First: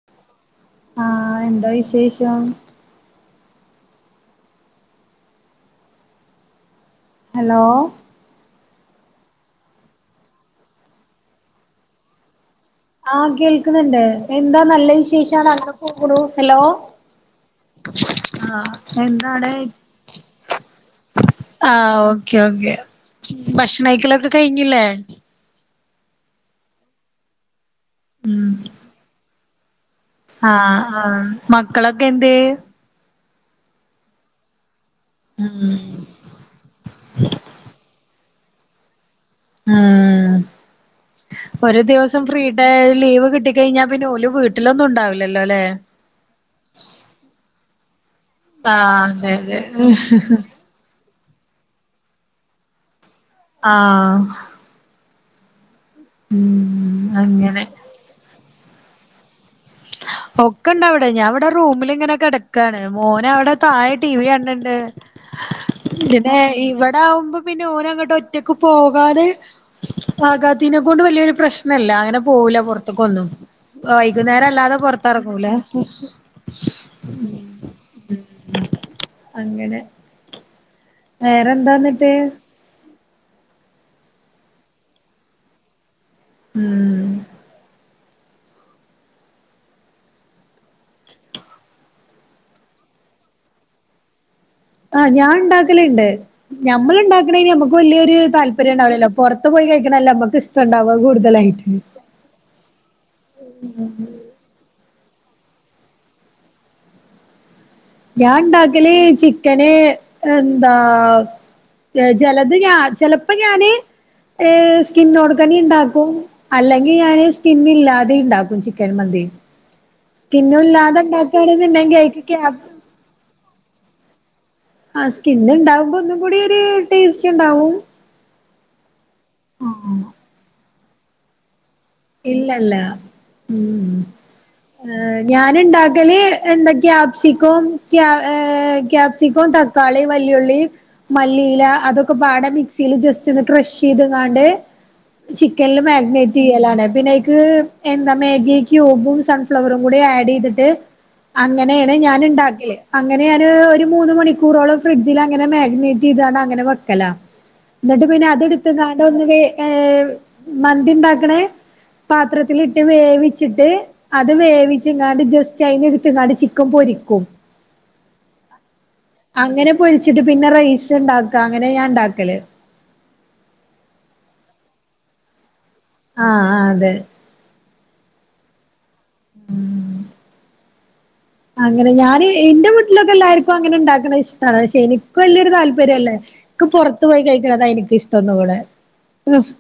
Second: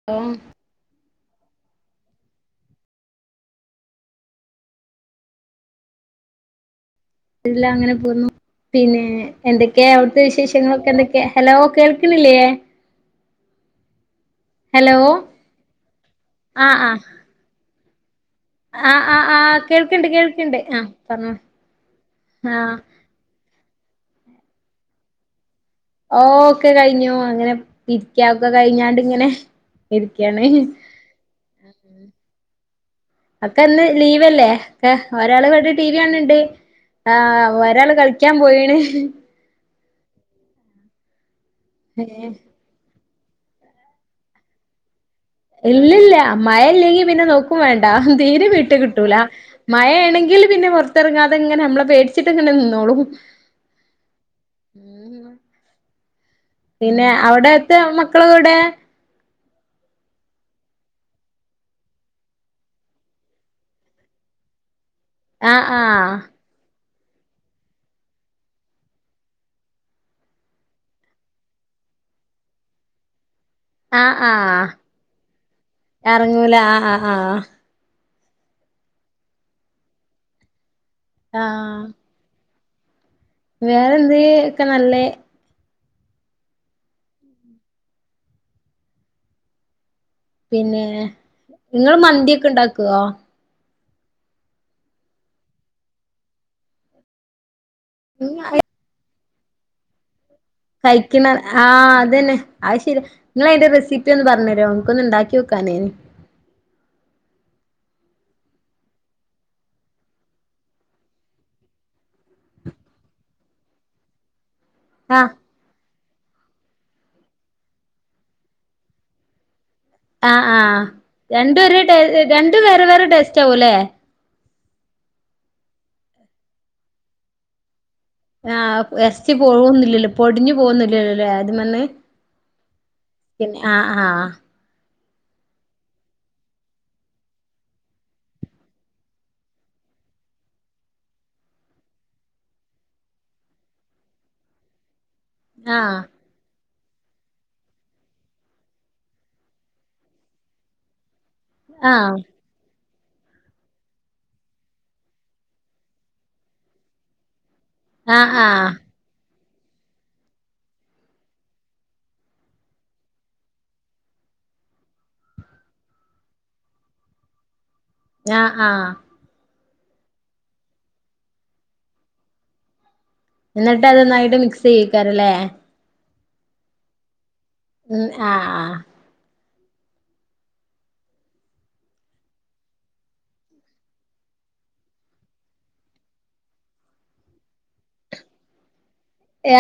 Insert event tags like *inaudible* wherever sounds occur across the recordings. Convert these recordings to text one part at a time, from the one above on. *inaudible* ആ എന്താ വിശേഷം? ഇല്ല ഹലോ അങ്ങനെ പോന്നു പിന്നെ എന്തൊക്കെയാ അവിടുത്തെ വിശേഷങ്ങളൊക്കെ എന്തൊക്കെ ഹലോ കേൾക്കണില്ല്യേ? ആ കേൾക്ക്ന്നിണ്ട് എന്താ നല്ല ഹലോ വിശേഷാണ് അങ്ങനെ പോകുണൂ ഹലോ ആഹ് ആഹ് *inaudible* ആ ആഹ് ആഹ് എന്താണ് ആഹ് കേൾക്കണ്ട് കേൾക്കണ്ട് ആഹ് പറഞ്ഞോ ആ ഓക്കെ ഓക്കെ ആഹ് ഭക്ഷണയ്ക്കലൊക്കെ കഴിഞ്ഞില്ലേ? ഓ ഒക്കെ കഴിഞ്ഞു അങ്ങനെ ഇരിക്ക ഒക്കെ ഉം കഴിഞ്ഞാണ്ട് ഇങ്ങനെ ഇരിക്കാണ് ആഹ് ആഹ് മക്കളൊക്കെ എന്തിയേ അവക്ക്ന്ന് ലീവല്ലേ? ഒരാള് ഇവടെ ഉം ടി വി കാണിണ്ട് ആ ഒരാള് കളിക്കാൻ പോയിണ് ആഹ് ഒര് ദിവസം ഏഹ് ഫ്രീ ട്ടെ ലീവ് കിട്ടി കഴിഞ്ഞാ പിന്നെ ഒല് വീട്ടിലൊന്നുംണ്ടാവി ഇല്ലല്ല മയ ഇല്ലെങ്കി പിന്നെ നോ ക്കു വേണ്ട തീരെ വീട്ടി ആഹ് കിട്ടൂല അതെ അതെ മയയാണെങ്കിൽ പിന്നെ പോ ത്തെറങ്ങാതെ ഇങ്ങനെ മ്മളെ പെടിച്ചിട്ട് ഇങ്ങനെ നിന്നോളും ആഹ് ഉം പിന്നെ അങ്ങനെ അവടെത്തെ മക്കളെവടെ എവടെ? ഒക്കെ ഇണ്ട അവടെ ഞാൻ ഇവടെ റൂമിലിങ്ങനെ കെടക്കാണ് മോന് അവടെ താഴെ ടി വി കണണിണ്ട് ആഹ് ആഹ് പിന്നെ ഇവടെ ആവുമ്പോ പിന്നെ ഓന് അങ്ങട്ട് ഒറ്റക്ക് പോകാന് ആകാത്തിനെ കൊണ്ട് വലിയൊരു പ്രശ്നല്ല അങ്ങനെ പോവൂല്ല പൊറത്തൊക്കെന്നും ആഹ് വൈകുന്നേരം ആഹ് അല്ലാതെ പൊറത്തെറങ്ങൂല ഇറങ്ങൂല ആഹ് ആഹ് ആഹ് അങ്ങനെ വേറെന്താ അന്നിട്ട് വേറെ എന്ത് ഒക്കെ നല്ലെ ഉം പിന്നെ നിങ്ങള് മന്തിയൊക്കെ ഇണ്ടാക്കുവോ ആ ഞാൻ ഉണ്ടാക്കലണ്ടിണ്ട് ഞമ്മള് ഇണ്ടാക്കണെന് ഞമക്ക് വല്യയൊര് താല്പര്യം ഉണ്ടാവലല്ലോ പൊർത്ത് പോയി കയിക്കണെല്ല നമുക്ക് ഇ കഴിക്കണ ആഹ് അത് തന്നെ ആ ശരി നിങ്ങള് അയിന്റെ റെസി പ്പി ഒന്ന് പറഞ്ഞ് തരോ നമ്ക്കൊന്ന് ഉണ്ടാക്കി ഒക്കാനെ ഞാൻ ഇണ്ടാക്കല് ചിക്കന് എന്താ ചെലത് ഞാ ചെലപ്പ ഞാന് ഏയ് ആഹ് സ്കിന്നോട്ക്കണ്ണി ഇണ്ടാക്കും അല്ലെങ്കി ഞാന് സ്കിന്നില്ലാതെ ഇണ്ടാക്കും ചിക്കൻ മന്തി ആഹ് സ്കിന്നും ആഹ് ഇല്ലാതെ രണ്ടും ഒരേ ടെ ഇണ്ടാക്കാണെന്നുണ്ടെങ്കിൽ അയ്ക്ക് രണ്ടും ക്യാപ്സ് വേറെ വേറെ ടെസ്റ്റ് ആവുംല്ലേ ആഹ് സ്കിന്ന ഉണ്ടാവുമ്പോ ഒന്നും കൂടി ഒരു ടേസ്റ്റ് ഉണ്ടാവും ആഹ ഇറച്ചി പോവുന്നില്ലല്ലോ പൊടിഞ്ഞു പോകുന്നില്ലല്ലോല്ലേ അത് മന്ന് ഇല്ലല്ല ഉം ആഹ് ഞാന് ഉണ്ടാക്കല് എന്താ ക്യാപ്സിക്കോം ക്യാപ്സിക്കോം തക്ക തക്കാളി വല്ലിയുള്ളി മല്ലിയില അതൊക്കെ പാട മിക്സിൽ ജസ്റ്റ് ഒന്ന് ക്രഷ് ചെയ്ത്ങ്ങാണ്ട് ചിക്കനില് ആഹ് മാഗിനേറ്റ് ചെയ്യലാണ് പിന്നെ അയിലേക്ക് എന്താ മേഗി ക്യൂബും സൺഫ്ലവറും കൂടി ആഡ് ചെയ്തിട്ട് അങ്ങനെയാണ് ഞാൻ ആഹ് ഉണ്ടാക്കിയേ അങ്ങനെ ഞാന് ഒരു മൂന്ന് മണിക്കൂറോളം ഫ്രിഡ്ജിൽ മാഗ്നേറ്റ് ചെയ്താണ് അങ്ങനെ വെക്കല എന്നിട്ട് പിന്നെ ആഹ് അത് എടുത്ത് ആഹ് കാന്ത് മന്തി ഉണ്ടാക്കണേ പാത്രത്തിലിട്ട് വേവിച്ചിട്ട് അത് വേവിച്ച് ഇങ്ങാണ്ട് ജസ്റ്റ് അയിന് എടുത്ത് ഇങ്ങാട്ട ചിക്കൻ പൊരിക്കും ആ ആ അങ്ങനെ പൊരിച്ചിട്ട് പിന്നെ റൈസ് ഉണ്ടാക്ക അങ്ങനെ ഞാൻ ഉണ്ടാക്കല് എന്നിട്ട് അതൊന്നായിട്ട് മിക്സ് ചെയ്യിക്കാരല്ലേ ആ ആ അതെ ഉം ആ ആ ഉം അങ്ങനെ ഞാന് എന്റെ വീട്ടിലൊക്കെ എല്ലാർക്കും അങ്ങനെ ഉണ്ടാക്കണ ഇഷ്ടമാണ് പക്ഷെ എനിക്ക് വലിയൊരു താല്പര്യം അല്ലേ പുറത്ത് പോയി കഴിക്കണത എനിക് ഇഷ്ടം ഒന്നുകൂടെ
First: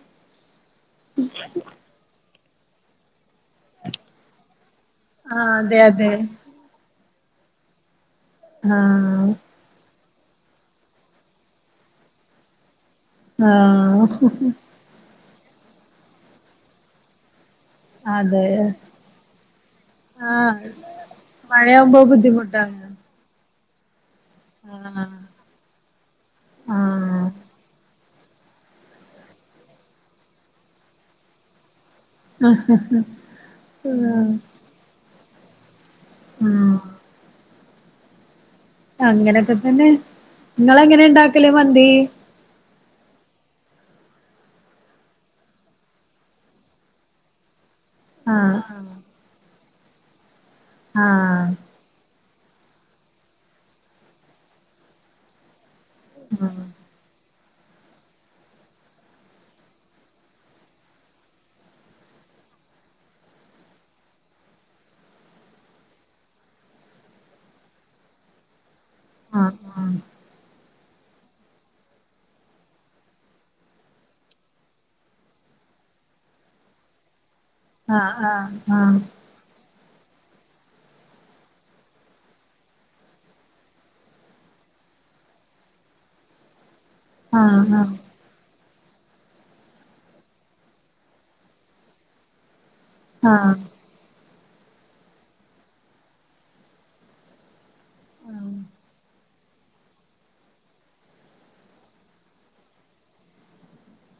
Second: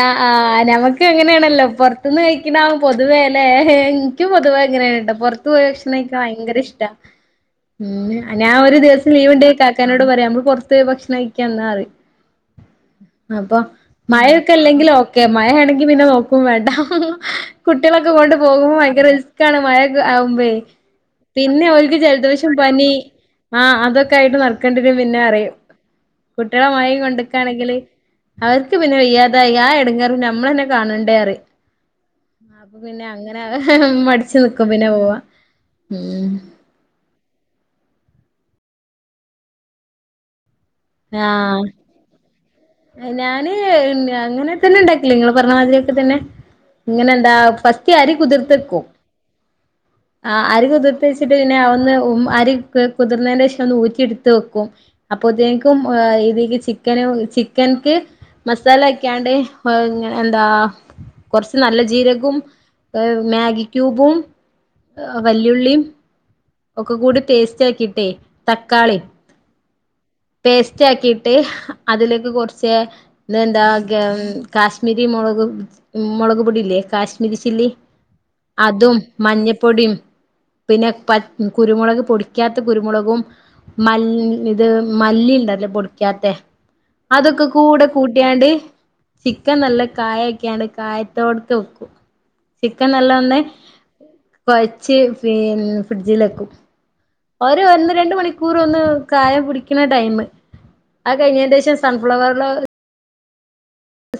ആ ആ ഞമക്ക് അങ്ങനെയാണല്ലോ പുറ പുറത്ത്ന്ന് കഴിക്കുന്നത പൊതുവേ അല്ലെ എനിക്കും പൊതുവെ എങ്ങനെയാണ് പുറത്ത് ആഹ് പോയി അതെ ഭക്ഷണം അതെ കഴിക്കാൻ ഭയങ്കര ഇഷ്ടാ ഉം ഞാൻ ഒരു ദിവസം ആഹ് ലീവ് ഉണ്ട ഇക്കാനോട് പറയാ നമ്മൾ പുറത്ത് ഭക്ഷണം കായിക്കെന്ന അപ്പൊ ആഹ് മഴ ഇല്ലെങ്ക ഓക്കെ മഴയാണെങ്കി പിന്നെ നോക്കും വേണ്ട കുട്ടികളൊക്കെ കൊണ്ട് അതെ പോകുമ്പോ ഭയങ്കര റിസ്ക് ആണ് മഴ ആകുമ്പേ ആഹ് പിന്നെ ഒരിക് മഴയാവുമ്പോ ജലദോഷം ബുദ്ധിമുട്ടാണ് പനി ആഹ് അതൊക്കെ ആയിട്ട് നടക്കണ്ടിരും പിന്നെ ആഹ് അറിയും കുട്ടികള് മഴയും കൊണ്ടക്കുകയാണെങ്കിൽ അവർക്ക് പിന്നെ വയ്യാ അത ആ എടങ്ങേറ് ഞമ്മളന്നെ കാണണ്ടേ അപ്പ പിന്നെ അങ്ങനെ മടിച്ചു ഉം നിക്കും പിന്നെ പോവാ ഉം ഉം അങ്ങനൊക്കെ തന്നെ നിങ്ങള് എങ്ങനെ ഉണ്ടാക്കലേ ആഹ് മന്തി ഞാന് അങ്ങനെ തന്നെ ഉണ്ടാക്കല് നിങ്ങൾ പറഞ്ഞമാതിരിയൊക്കെ തന്നെ ഇങ്ങനെ എന്താ ഫസ്റ്റ് അരി കുതിർത്ത് ആഹ് വെക്കും ആ അരി കുതിർത്ത ആഹ് പിന്നെ ഒന്ന് അരി കുതിർന്നതിന്റെ ശേഷം ഒന്ന് ഊറ്റി എടുത്ത് വെക്കും അപ്പൊ ഇതില് ചിക്കന് ചിക്കൻക്ക് മസാല വെക്കാണ്ട് എന്താ കുറച്ച് നല്ല ജീരകവും മാഗി ക്യൂബും വല്യുള്ളിയും ഒക്കെ കൂടി പേസ്റ്റ് ആക്കിയിട്ടേ തക്കാളി ആഹ ആഹ പേസ്റ്റ് ആക്കിട്ട് അതിലേക്ക് കുറച്ച് ഇ എന്താ കാശ്മീരി മുളക് മുളക് പൊടിയില്ലേ കാശ്മീരി ചില്ലി ആഹ് ആഹ് അതും മഞ്ഞപ്പൊടിയും പിന്നെ കുരുമുളക് പൊടിക്കാത്ത കുരുമുളകും മല്ലി ഇത് മല്ലി ഉണ്ടല്ലേ പൊടിക്കാത്ത ആഹ് അതൊക്കെ ആഹ് കൂടെ കൂട്ടി കട്ടിയാണ്ട് ചിക്കൻ നല്ല കായ ഒക്കെയണ്ട് കായത്തോടൊക്കെ വെക്കും ചിക്കൻ നല്ല ആഹ് വന്ന് ആഹ് കുഴച്ച് പിന്ന ഫ്രിഡ്ജില് വെക്കും ഒരു ഒന്ന് രണ്ട് മണിക്കൂർ ഒന്ന് കായം പിടിക്കണ ടൈം അത് കഴിഞ്ഞെന്റെ ശേഷം സൺഫ്ലവറിലോ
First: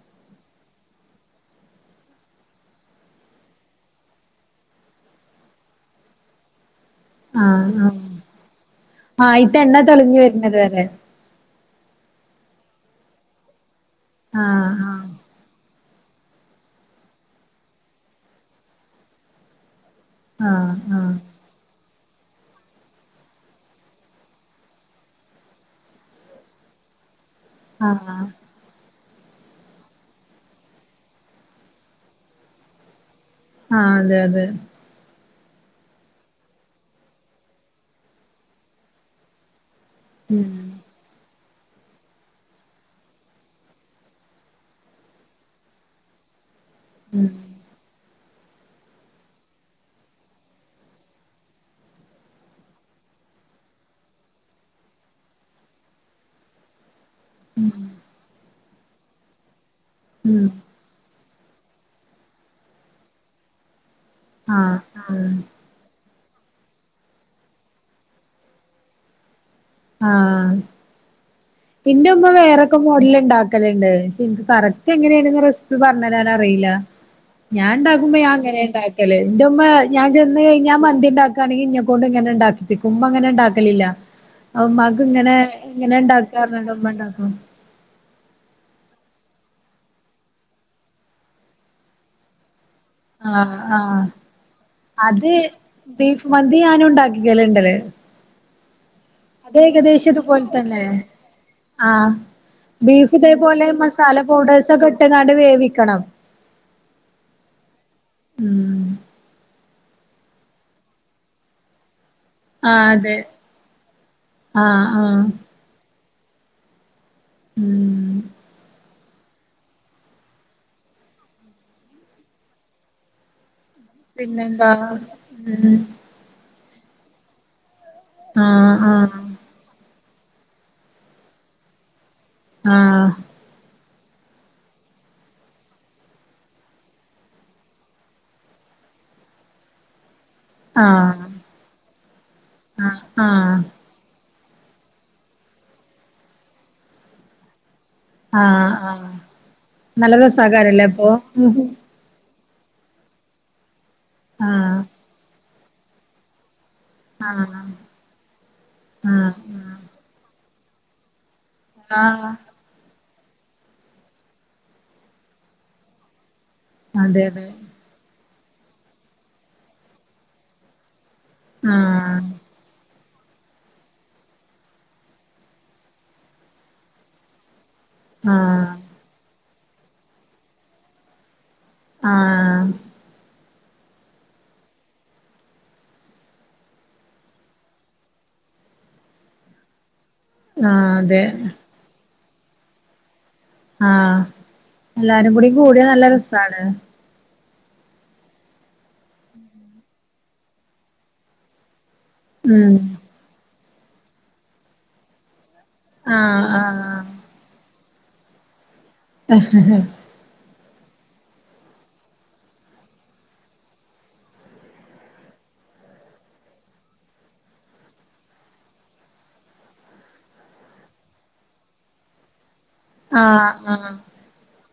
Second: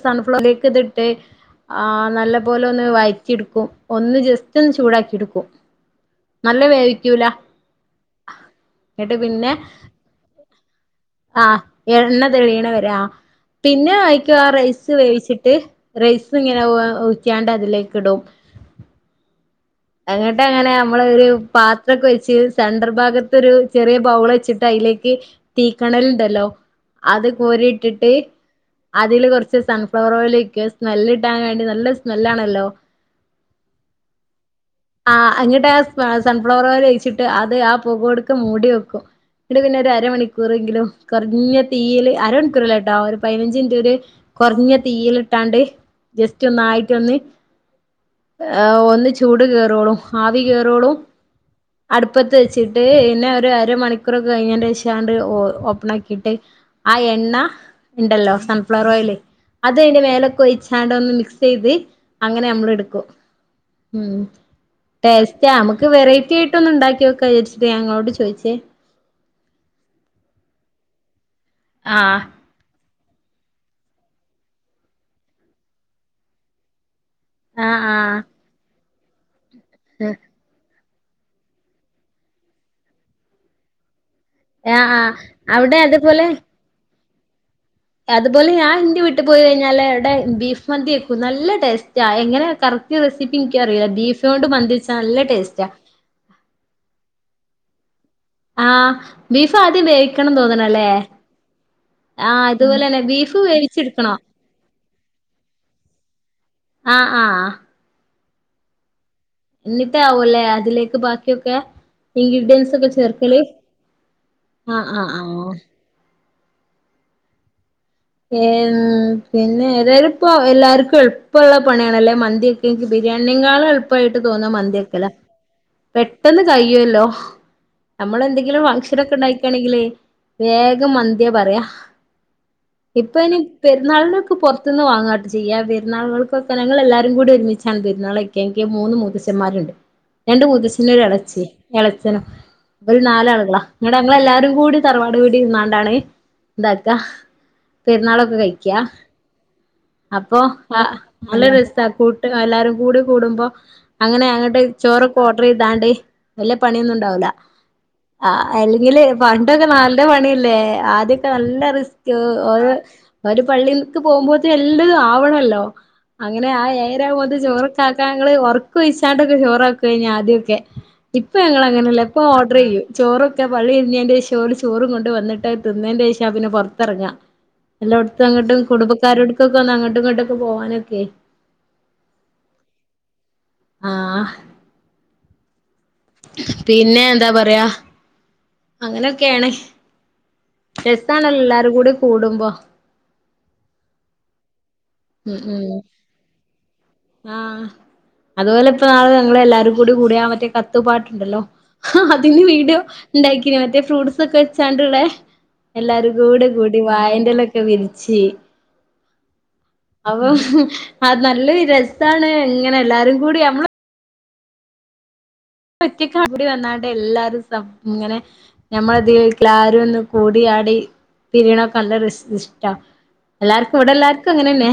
സൺഫ്ലോറിലേക്ക് ഇതിട്ട് ആ നല്ല പോലെ ഒന്ന് വഴറ്റി ഇടുക്കും ഒന്ന് ജസ്റ്റ് ഒന്ന് ചൂടാക്കി ഇടുക്കും നല്ല വേവിക്കൂല ആഹ് ആഹ് ആഹ് എന്നട്ട് ആ പിന്നെ അയിത്തെ എണ്ണ തെളിഞ്ഞു വരുന്നത് വരെ ആഹ എണ്ണ തെളിയണ വരെ ആ പിന്നെ അയിക്ക് ആ ആഹ് റൈസ് ആഹ് വേവിച്ചിട്ട് റൈസ് ഇങ്ങനെ ഒഴിക്കാണ്ട് അതിലേക്ക് ഇടും അങ്ങട്ട അങ്ങനെ നമ്മള് ആഹ് ഒരു പാത്രൊക്കെ വെച്ച് സെന്റർ ഭാഗത്ത് ഒരു ചെറിയ ബൗൾ വെച്ചിട്ട് അതിലേക്ക് തീക്കണലുണ്ടല്ലോ അത് കോരി ആഹ് ഇട്ടിട്ട് ആഹ് അതില് കുറച്ച് സൺഫ്ലവർ ഓയിൽ ഒഴിക്കും അത് സ്മെല് കിട്ടാൻ വേണ്ടി നല്ല സ്മെല്ലാണല്ലോ ആ അതെ അതെ ആഹാ അങ്ങിട്ട് ആ സൺഫ്ലവർ ഓയിൽ ഒഴിച്ചിട്ട് അത് ആ പൊക ഓട്ക്കെ മൂടി വെക്കും എന്നിട്ട് പിന്നെ ഒരു ഉം അരമണിക്കൂറെങ്കിലും കുറഞ്ഞ തീയില് അരമണിക്കൂറല്ലേട്ടോ ഒരു പതിനഞ്ചു മിനിറ്റ് ഒരു കുറഞ്ഞ തീയിൽ ഇട്ടാണ്ട് ജസ്റ്റ് ഒന്നായിട്ടൊന്ന് ഉം ഒന്ന് ചൂട് കേറോളും ആവി കേറോളും അടുപ്പത്ത് വെച്ചിട്ട് പിന്നെ ഒരു അരമണിക്കൂറൊക്കെ കഴിഞ്ഞെന്റെ ശേഷണ്ട് ഓപ്പൺ ആക്കിയിട്ട് ആ എണ്ണ ഇണ്ടല്ലോ സൺഫ്ലവർ ഓയില് അത് അതിന്റെ മേലൊക്കെ ഉം ഒയിച്ചോണ്ട് ഒന്ന് മിക്സ് ചെയ്ത് അങ്ങനെ നമ്മൾ എടുക്കും ഉം ആഹ ടേസ്റ്റാ നമക്ക് വെറൈറ്റി ആയിട്ട് ഒന്ന് ഉണ്ടാക്കി വോക്കാ വിചാരിച്ചട്ട് ഞാൻ ഇങ്ങളോട് ചോദിച്ചേ ആഹ ഇന്റെ ആഹ് ഉമ്മ വേറെ തന്നെ മോഡൽ ഉണ്ടാക്കലുണ്ട്. പക്ഷെ ഇനിക്ക് കറക്റ്റ് എങ്ങനെയാണ്ന്ന് റെസിപ്പി പറഞ്ഞരാൻ അറിയില്ല ഞാൻ ആഹ് ഉണ്ടാക്കുമ്പോ ആഹ് ഞാൻ അങ്ങനെ ഉണ്ടാക്കല് എന്റുമ്മ ഞാൻ ചെന്ന് കഴിഞ്ഞാ മന്തി ഇണ്ടാ ണെങ്കിൽ ഇന്നെ കൊണ്ട് ഇങ്ങന ഉണ്ടാക്കിപ്പിക്കും. ഉമ്മ അങ്ങനെ ഉണ്ടാക്കലില്ല ആഹ് ഉമ്മാക്ക് ആഹ് ഇങ്ങനെ അവിടെ അതുപോലെ ഇങ്ങനെണ്ടാക്കാ പറഞ്ഞാണ്ട് ഉമ്മ ഉണ്ടാകും അതുപോലെ ഞാൻ ഇന്റെ വീട്ടു പോയി കഴിഞ്ഞാല് അവിടെ ബീഫ് മന്തി വെക്കും നല്ല ടേസ്റ്റാ ആ എങ്ങനെയ കറക് റ്റ് റെസിപ്പി ആഹ് എനിക്കറിയില്ല ആഹ് ബീഫ് കൊണ്ട് മന്തിച്ചാ നല്ല അത് ടേസ്റ്റാ ബീഫ് മന്തി ഞാനും ഉണ്ടാക്കികല് ഇണ്ടല് ആഹ ബീഫ് ആദ്യം വേവിക്കണം തോന്നണല്ലേ ആ ആഹ് അതുപോലെന്നെ ബീഫ് ഇതേപോലെ വേവിച്ചെടുക്കണോ മസാല പൗഡേർഴ്സ് ഒക്കെ ഇട്ട് ങ്ങാണ്ട് വേവിക്കണം ആഹ് ആഹ ഉം എന്നിട്ടാവുല്ലേ അതിലേക്ക് ബാക്കിയൊക്കെ ഇൻഗ്രിഡിയൻസ് ഒക്കെ ആഹ് അതെ ചേർക്കല് ആഹാ ആഹ് ആഹാ ആഹ് ആഹാ ഉം ഏഹ് പിന്നെ ഏതായാലും ഇപ്പോ എല്ലാവർക്കും എളുപ്പമുള്ള പണിയണല്ലേ മന്തി വെക്കാ എക്ക് ബിരിയാണിയിനെ കാലും എളുപ്പം ഇപ്പളുപ്പായിട്ട് തോന്ന പിന്നെന്താ മന്തിയക്കെല്ല ഉം പെ പെട്ടെന്ന് കഴിയുവല്ലോ നമ്മളെ ന്തെങ്കിലും ആഹ് ഫംഗഷൻ ഒക്കെ ആഹ് ഉണ്ടായിക്കയാണെങ്കിലേ വേഗം മന്തിയാ പറയാ ആഹ് ഇപ്പ ഇനി പെരുന്നാളനോക്കെ പുറത്തുന്ന് വാങ്ങാട്ടെ ചെയ്യാ പെരുന്നാൾക്കെ നിങ്ങൾ എല്ലാരും കൂടി ഒരുമിച്ചാണ് പെരുന്നാള എനിക്ക് മൂന്ന് മൂത്തച്ചന്മാരുണ്ട് ഉ *inaudible* രണ്ട് മുത്തച്ചനൊരു ഇളച്ചി ഇളച്ചനും ബല് ആഹ് നാലാളുകളാ ആഹ് ഇങ്ങടെ നങ്ങളെ ല്ലാരും കൂടി തറവാട് വീടി ഇരു ന്നാണ്ടാണ് ഇതാക്ക പെരുന്നാളൊക്കെ ആഹ് കഴിക്കാ ആഹ് നല്ല അപ്പൊ രസാകാരല്ലേ അപ്പൊ നല്ല രസ കു എല്ലാരും കൂടി കൂടുമ്പോ അങ്ങനെ അങ്ങട്ട് ആഹ് ചോറൊക്കെ ഓർഡർ ചെയ്താണ്ട് വല്ല്യ പണിയൊന്നും ഉണ്ടാവൂലാ ആഹ് അല്ലെങ്കില് പണ്ടൊക്കെ ആഹ് നല്ല പണി അല്ലേ ആദ്യ നല്ല റിസ്ക് ആഹ് ഒര് ഓര് പള്ളീൽക്ക് പോകുമ്പോത്തിന് എല്ലതും ആവണല്ലോ അങ്ങനെ ആ ഏഴരാ അതെ ആവുമ്പോത്തിന് അതെ ചോറൊക്കെ ആക്കാൻ ഞങ്ങള് ഒർക്ക് ഒഴിച്ചാണ്ടൊക്കെ ചോറാക്കു യ്ഞ്ഞി ആദ്യ ഒക്കെ ഇപ്പൊ ഞങ്ങൾ അങ്ങനെ അല്ല ആഹ് ഇപ്പൊ ഓർഡർ ചെയ്യും ചോറൊക്കെ പള്ളി പിരിഞ്ഞേന്റെ ശേഷം ഓല് ചോറും കൊണ്ട് വന്നിട്ട് അഅ് തിന്നേയ്ന്റെ ശേഷാ പിന്നെ പുറത്തിറങ്ങാ എല്ലോട്‌ത്തും അങ്ങട്ടും ആഹ് കുടുംബക്കാരോട്ക്കൊക്കെ ഒന്ന് അങ്ങട്ടും ഇങ്ങോട്ടൊക്കെ പോവാനൊക്കെ ആഹ് ആഹ് പിന്നെ എന്താ പറയാ അങ്ങനെയൊക്കെയാണ് ആഹ് അതെ രസാണല്ലോ എല്ലാരും കൂടി കൂടുമ്പോ ആഹ് എല്ലാരും ഉം കൂടി ഉം കൂടിയാ നല്ല രസാണ് ആഹ് അതുപോലെ ഇപ്പ നാള് ഞങ്ങള് എല്ലാരും കൂടി കൂടിയാ മറ്റേ കത്ത് പാട്ടുണ്ടല്ലോ അതിന് ഉം വീഡിയോ ഇണ്ടാക്കിനി മറ്റേ ഫ്രൂട്ട്സ് ഒക്കെ വെച്ചാണ്ട്ള്ളെ എല്ലാരും ആഹ് കൂടെ കൂടി ആഹ് വായന്റലൊക്കെ വിരിച്ച് ഉം ഉം അപ്പം അ നല്ല ഒരു രസാണ് ഇങ്ങനെ എല്ലാരും കൂടി അമ്മള് ഒറ്റക്ക് *inaudible* വന്നാണ്ട് എല്ലാരും ഇങ്ങനെ ഞമ്മൾ *unintelligible* ക്കൽ ആരും ഒന്ന് കൂടി ആടി പിരിയണ ഒക്കെ നല്ല ഒരു ഇഷ്ടാ ആഹ് എല്ലാർക്കും ആഹ് ഇവിടെ എല്ലാർക്കും അങ്ങനെന്നെ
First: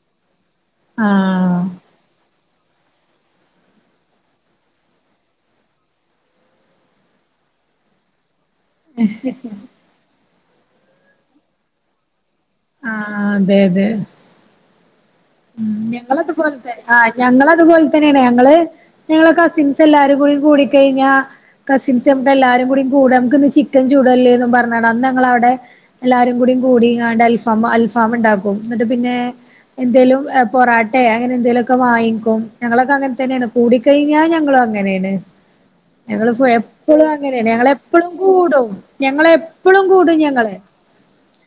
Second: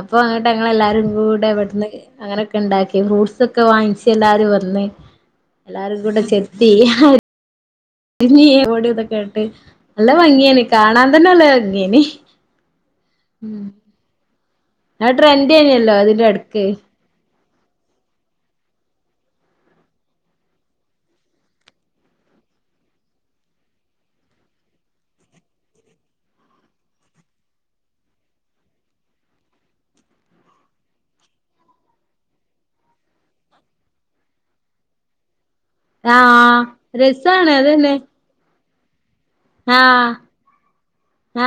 അപ്പൊ അങ്ങട്ട് അങ്ങൾ എല്ലാരും കൂടെ ആഹ് ഇവട്ന്ന് അങ്ങനെയൊക്കെ ഉണ്ടാക്കി ഫ്രൂട്ട്സ് ഒക്കെ വാങ്ങിച്ച് എല്ലാരും വെ ഒന്ന് എല്ലാരും കൂടെ ചെത്തി നീ *inaudible* ഇതൊ കേട്ട് നല്ല ഭംഗിയാണ് കാണാൻ തന്നെ നല്ല ഭംഗിയാണ്ട് ആഹ് അതെ അതെ അഅ് ട്രെൻ ഉം ഞങ്ങളതു പോൽത്തെ ആ ഞങ്ങള അതുപോലെ തന്നെയാണ് ഞങ്ങള് ഞങ്ങളെ കസിൻസ് എല്ലാരും കൂടി കൂടി കഴിഞ്ഞാ കസിൻസ് നമുക്ക് എല്ലാരും കൂടി കൂടാ നമുക്ക് ഇന്ന് ചിക്കൻ ചുട് അല്ലേന്ന് പറഞ്ഞാണ്ട് അന്ന് ഞങ്ങൾ അവിടെ എല്ലാരും കൂടി കൂടിങ്ങാണ്ട് അൽഫാ അൽഫാമ് ഉണ്ടാക്കും എന്നിട്ട് പിന്നെ എന്തേലും പൊറോട്ടെ അങ്ങനെ എന്തേലു ഒക്കെ വാങ്ങിക്കും ഞങ്ങളൊക്കെ അങ്ങനെ തന്നെയാണ് കൂടി കഴിഞ്ഞാൽ ഞങ്ങളും അങ്ങനെയാണ് ഞങ്ങള് ഇപ്പോ ആഹ് എപ്പോളും അങ്ങനെ രസാണ് ഞങ്ങള് അതന്നെ എപ്പൊളും കൂടും ഞങ്ങളെ ഇപ്പളും ആഹ് കൂടും ഞങ്ങള്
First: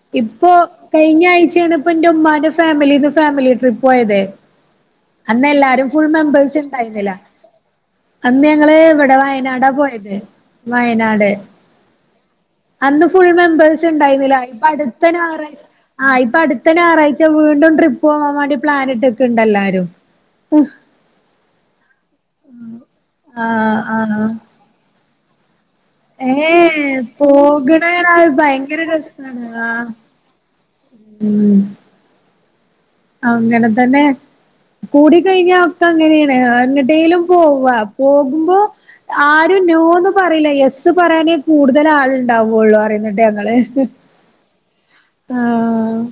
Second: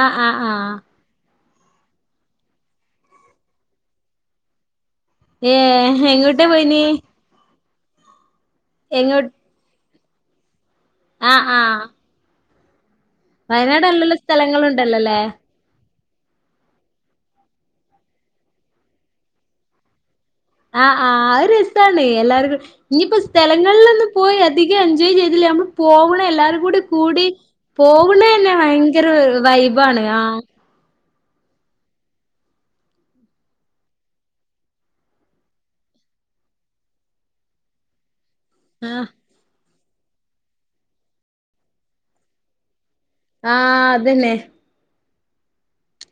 ആഹ് ആഹ് ഇപ്പൊ ആഹ് കഴിഞ്ഞ ആഴ്ചാണ് ഇപ്പ എന്റെ ഉമ്മാന്റെ ഫാമിലിന്ന് ഫാമിലി ട്രിപ്പ് പോയത് അന്ന് എല്ലാരും ഏഹ് ഫുൾ എങ്ങോട്ടാ മെമ്പേഴസ് പോയിനി ഉണ്ടായിന്നില്ല അന്ന് ഞങ്ങള് ഇവിടെ എങ്ങോ വയനാടാ പോയത് വയനാട് ആഹ് ആഹ് അന്ന് ഫുൾ മെമ്പേഴസ് വയനാട് നല്ലല്ല ഉണ്ടായിരുന്നില്ല ഇപ്പൊ അടുത്ത സ്ഥലങ്ങളുണ്ടല്ലോല്ലേ ഞായറാഴ്ച ആഹ് ഇപ്പൊ അടുത്ത ഞായറാഴ്ച വീണ്ടും ട്രിപ്പ് പോവാൻ വേണ്ടി പ്ലാനിട്ട്ക്ക്ണ്ട് എല്ലാരും ആഹ് ആ ആ രസാണ് എല്ലാവർക്കും ഇനിയിപ്പോ ആഹ് സ്ഥലങ്ങളിലൊന്ന് ആഹ് പോയി അധികം എൻജോയ് ചെയ്തില്ലേമ്മ പോവ്ണെ എല്ലാരും ഏഹ് കൂടി പോകണ പോവ്ണെന്നെ, ഭയങ്കര രസാണ് ആഹ് വൈബാണ്. ആഹാ ഉം അങ്ങനെ തന്നെ. കൂടി കഴിഞ്ഞാ ഒക്കെ അങ്ങനെണ് എങ്ങട്ടേലും പോവാ, പോകുമ്പോ? ആഹ ആരും നോന്ന് പറില്ല യെസ്സ് പറയാനേ കൂടുതൽ ആള് ണ്ടാവെള്ളു. അറിയുന്ന ഞങ്ങള്, ഹ്. ആഹ് അതന്നെ ആ.... ഹ്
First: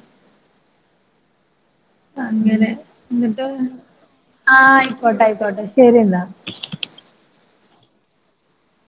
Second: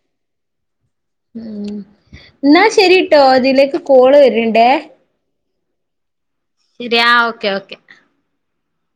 ഉം എന്നാ അങ്ങനെ ശരിട്ടോ. ഇതിലേക്ക് കോള് വര്ണ്ടേ. ട്ടായി അയിക്കൊട്ടെ. ശരിഇന്നാ. രി ആഹ് ഓക്കെ, ഓക്കെ,